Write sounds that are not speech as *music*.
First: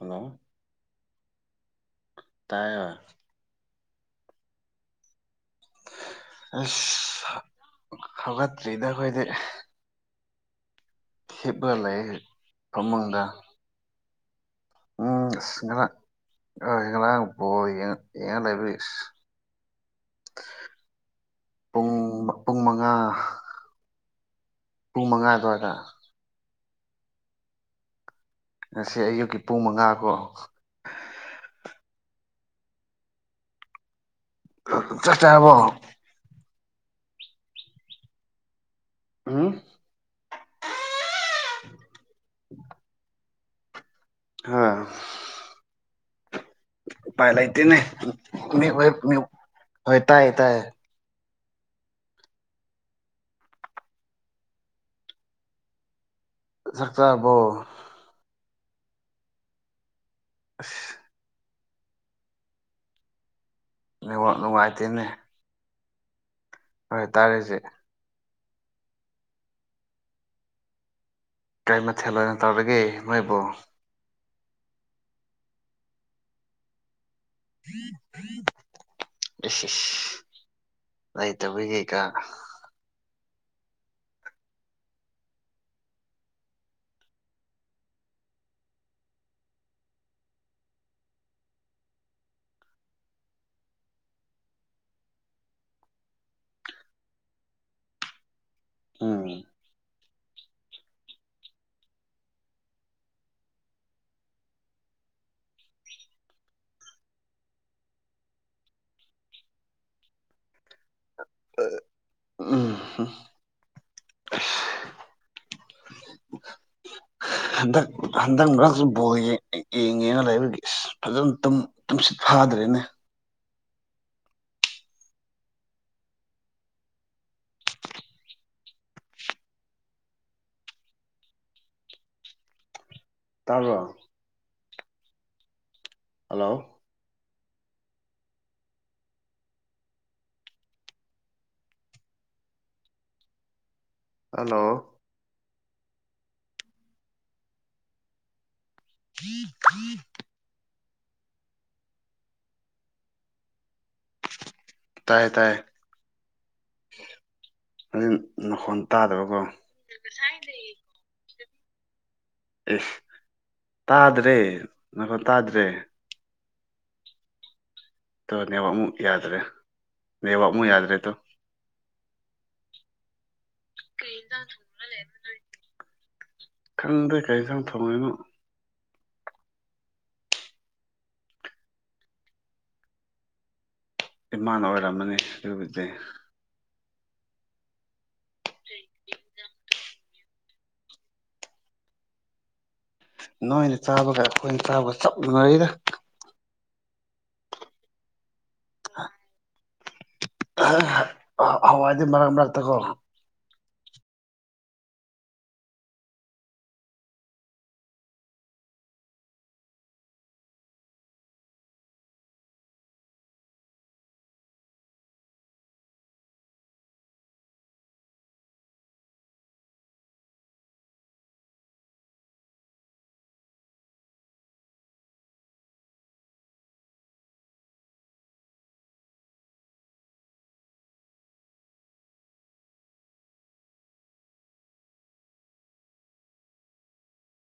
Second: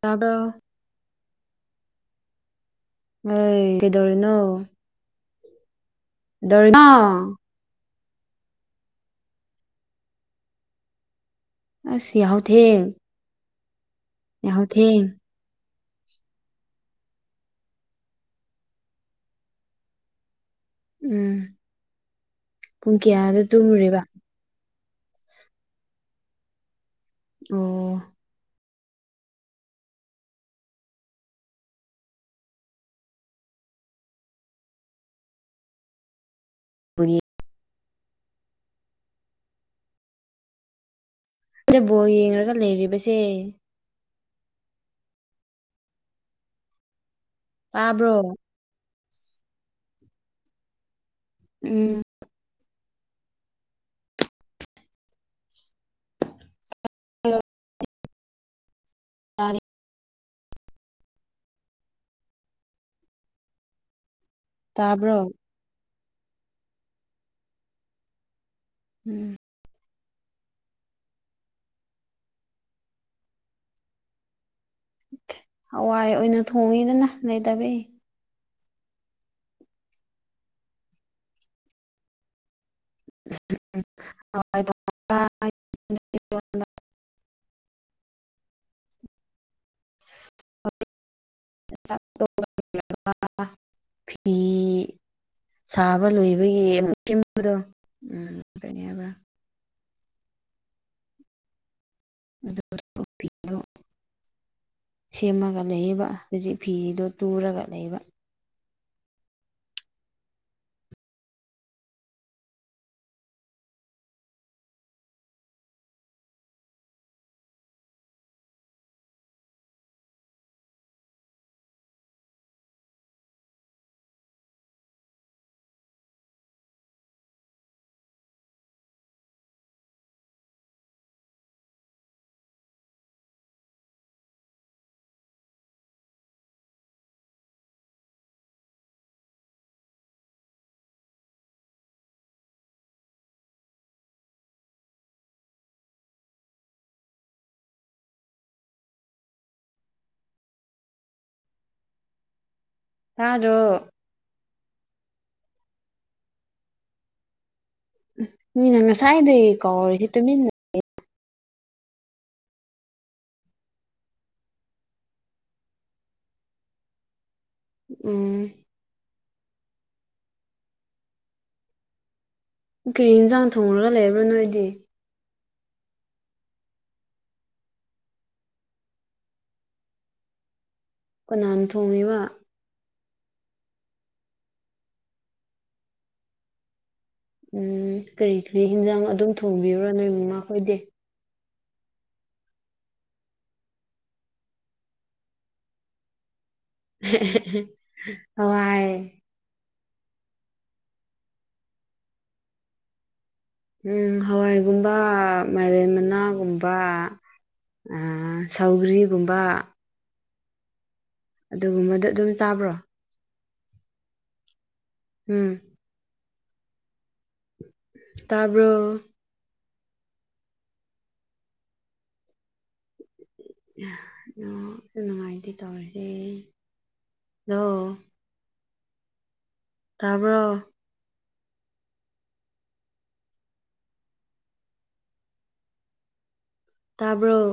hello ꯇꯕ꯭ꯔꯣ UNINTELLIGIBLE ꯅꯣꯏ ꯀꯩꯗꯧꯔꯤꯅꯣ ꯀꯩꯗꯧꯔꯤꯅꯣ ꯑꯥꯁ ꯍꯧꯒꯠꯇ꯭ꯔꯤꯗ ꯑꯩꯈꯣꯏꯗꯤ ꯍꯤꯞꯂ ꯑꯁ ꯂꯩꯔꯦ ꯌꯥꯍꯧꯊꯦꯡ ꯐꯃꯨꯡꯗ ꯌꯥꯍꯧꯊꯦꯡ ꯎꯝ ꯑꯁ ꯉꯔꯥꯛ ꯑꯥ ꯉꯔꯥꯡ ꯕꯣꯜ ꯌꯦꯡꯉ ꯌꯦꯡꯉ ꯂꯩꯕꯩ ꯎꯝ ꯄꯨꯡ ꯄꯨꯡ ꯃꯉꯥ ꯀꯌꯥꯗ ꯇꯨꯝꯃꯨꯔꯤꯕ ꯄꯨꯡ ꯃꯉꯥ ꯑꯗꯨꯋꯥꯏꯗ ꯎꯝ ꯉꯁꯤ ꯑꯌꯨꯛꯀꯤ ꯄꯨꯡ ꯃꯉꯥ ꯀꯣ ꯑꯥ ꯆꯥꯛ ꯆꯥꯔꯕꯣ ꯍꯨꯡ ꯅꯪꯖꯦ ꯕꯣꯜ ꯌꯦꯡꯔꯒ ꯂꯩꯔꯤꯕꯁꯦ ꯍꯥ ꯎꯄꯥꯏ ꯂꯩꯇꯦꯅꯦ ꯇꯥꯕ꯭ꯔꯣ *unintelligible* ꯍꯣꯏ ꯇꯥꯏ ꯇꯥꯏꯌꯦ ꯎꯝ ꯆꯥꯛꯆꯥꯕꯣ ꯑꯥ ꯅꯤ ꯑꯁ ꯅꯦꯠꯋꯥꯛ ꯅꯨꯡꯉꯥꯏꯇꯦꯅꯦ ꯇꯥꯕ꯭ꯔꯣ ꯍꯣꯏ ꯇꯥꯔꯦ ꯍꯩꯖꯤꯛ ꯎꯝ ꯀꯩ ꯃꯊꯦꯜ ꯑꯣꯏꯅ ꯇꯧꯔꯒꯦ ꯅꯣꯏꯕꯣ ꯍꯋꯥꯏ ꯑꯣꯏꯅ ꯊꯣꯡꯉꯤꯗꯅ ꯂꯩꯇꯕꯩ *unintelligible* ꯏꯁꯏꯁ ꯂꯩꯇꯕꯒꯤꯀꯣ *unintelligible* *unintelligible* ꯆꯤ ꯁꯥꯕ ꯂꯣꯏꯕꯒꯤ ꯑꯃꯨꯛ ꯁꯦꯝꯕꯥꯗꯣ ꯎꯝ ꯍꯥꯏꯕ꯭ꯔꯥ ꯑꯥ *unintelligible* ꯁꯦꯝꯃꯒ ꯂꯩꯌꯦꯕ ꯍꯧꯖꯤꯛ ꯐꯤꯗꯣ ꯇꯨꯔꯒ ꯂꯩꯕ *unintelligible* ꯎꯝ ꯍꯨꯝ ꯑꯁ *inaudible* ꯍꯟꯗꯛ ꯍꯟꯗꯛ ꯃꯔꯛꯁꯨ ꯕꯣꯜ ꯌꯦꯡ ꯌꯦꯡꯉꯦꯅ ꯂꯩꯕꯒꯤ ꯑꯁ ꯐꯖꯅ ꯇꯨꯝ ꯇꯨꯝꯁꯤꯠ ꯐꯥꯗ꯭ꯔꯦꯅꯦ ꯇꯥꯕꯔꯣ ꯍꯜꯂꯣ ꯍꯜꯂꯣ *unintelligible* ꯇꯥꯗꯔꯣ ꯇꯥꯏ ꯇꯥꯏ ꯍꯨꯝ ꯅꯃꯈꯣꯟ ꯇꯥꯗꯕꯀꯣ ꯀꯧꯔꯗꯤ ꯇꯨꯃꯤꯟꯅ ꯏꯁ ꯇꯥꯗ꯭ꯔꯦ ꯉꯥꯏꯈꫭ ꯇꯥꯗ꯭ꯔꯦ ꯇꯣ ꯎꯝ ꯅꯦꯋꯥꯃꯨꯛ ꯑꯃꯨꯛ ꯌꯥꯗ꯭ꯔꯦ ꯅꯦꯋꯥꯃꯨꯛ ꯑꯃꯨꯛ ꯌꯥꯗ꯭ꯔꯦ ꯇꯣ ꯎꯝ‌ ꯀꯩ ꯏꯟꯁꯥꯡ ꯊꯣꯡꯉꯔꯥꯒ ꯂꯩꯕ꯭ꯔꯥ ꯅꯣꯏꯗꯤ ꯈꯪꯗꯔꯦ ꯀꯩ ꯏꯟꯁꯥꯡ ꯊꯣꯡꯉꯤꯅꯣ ꯀꯅꯥꯟꯅ ꯊꯣꯡꯉꯤꯕ ꯏꯃꯥꯅ ꯑꯣꯏꯔꯝꯃꯅꯤ ꯑꯗꯨꯕꯨꯗꯤ ꯎꯝ ꯀꯔꯤ ꯀꯔꯤ ꯍꯤꯟꯖꯥꯡ ꯑꯗꯨꯝ ꯊꯣꯡꯕꯤꯕ꯭ꯔꯥ ꯅꯣꯏ ꯃꯃꯥ ꯈꯣꯏꯗꯤ ꯅꯣꯏꯅ ꯆꯥꯕꯒ ꯑꯩꯈꯣꯏꯅ ꯆꯥꯕꯒ ꯆꯞ ꯃꯥꯟꯅꯩꯗ *unintelligible* *unintelligible* ꯍꯋꯥꯏꯗꯤ ꯃꯔꯛ ꯃꯔꯛꯇꯀꯣ ꯎꯝ ꯍꯋꯥꯏꯒꯨꯝꯕ ꯃꯥꯏꯔꯦꯟ ꯃꯅꯥꯒꯨꯝꯕ ꯑꯥ ꯁꯧꯒ꯭ꯔꯤꯒꯨꯝꯕ ꯑꯗꯨꯒꯨꯝꯕꯗꯨ ꯑꯗꯨꯝ ꯆꯥꯕ꯭ꯔꯣ ꯎꯝ ꯇꯥꯕ꯭ꯔꯣ ꯑꯣ ꯅꯨꯡꯉꯥꯏꯇꯦ ꯇꯧꯔꯤꯁꯦ ꯍꯜꯂꯣ ꯇꯥꯕ꯭ꯔꫭ ꯇꯥꯕ꯭ꯔꫭ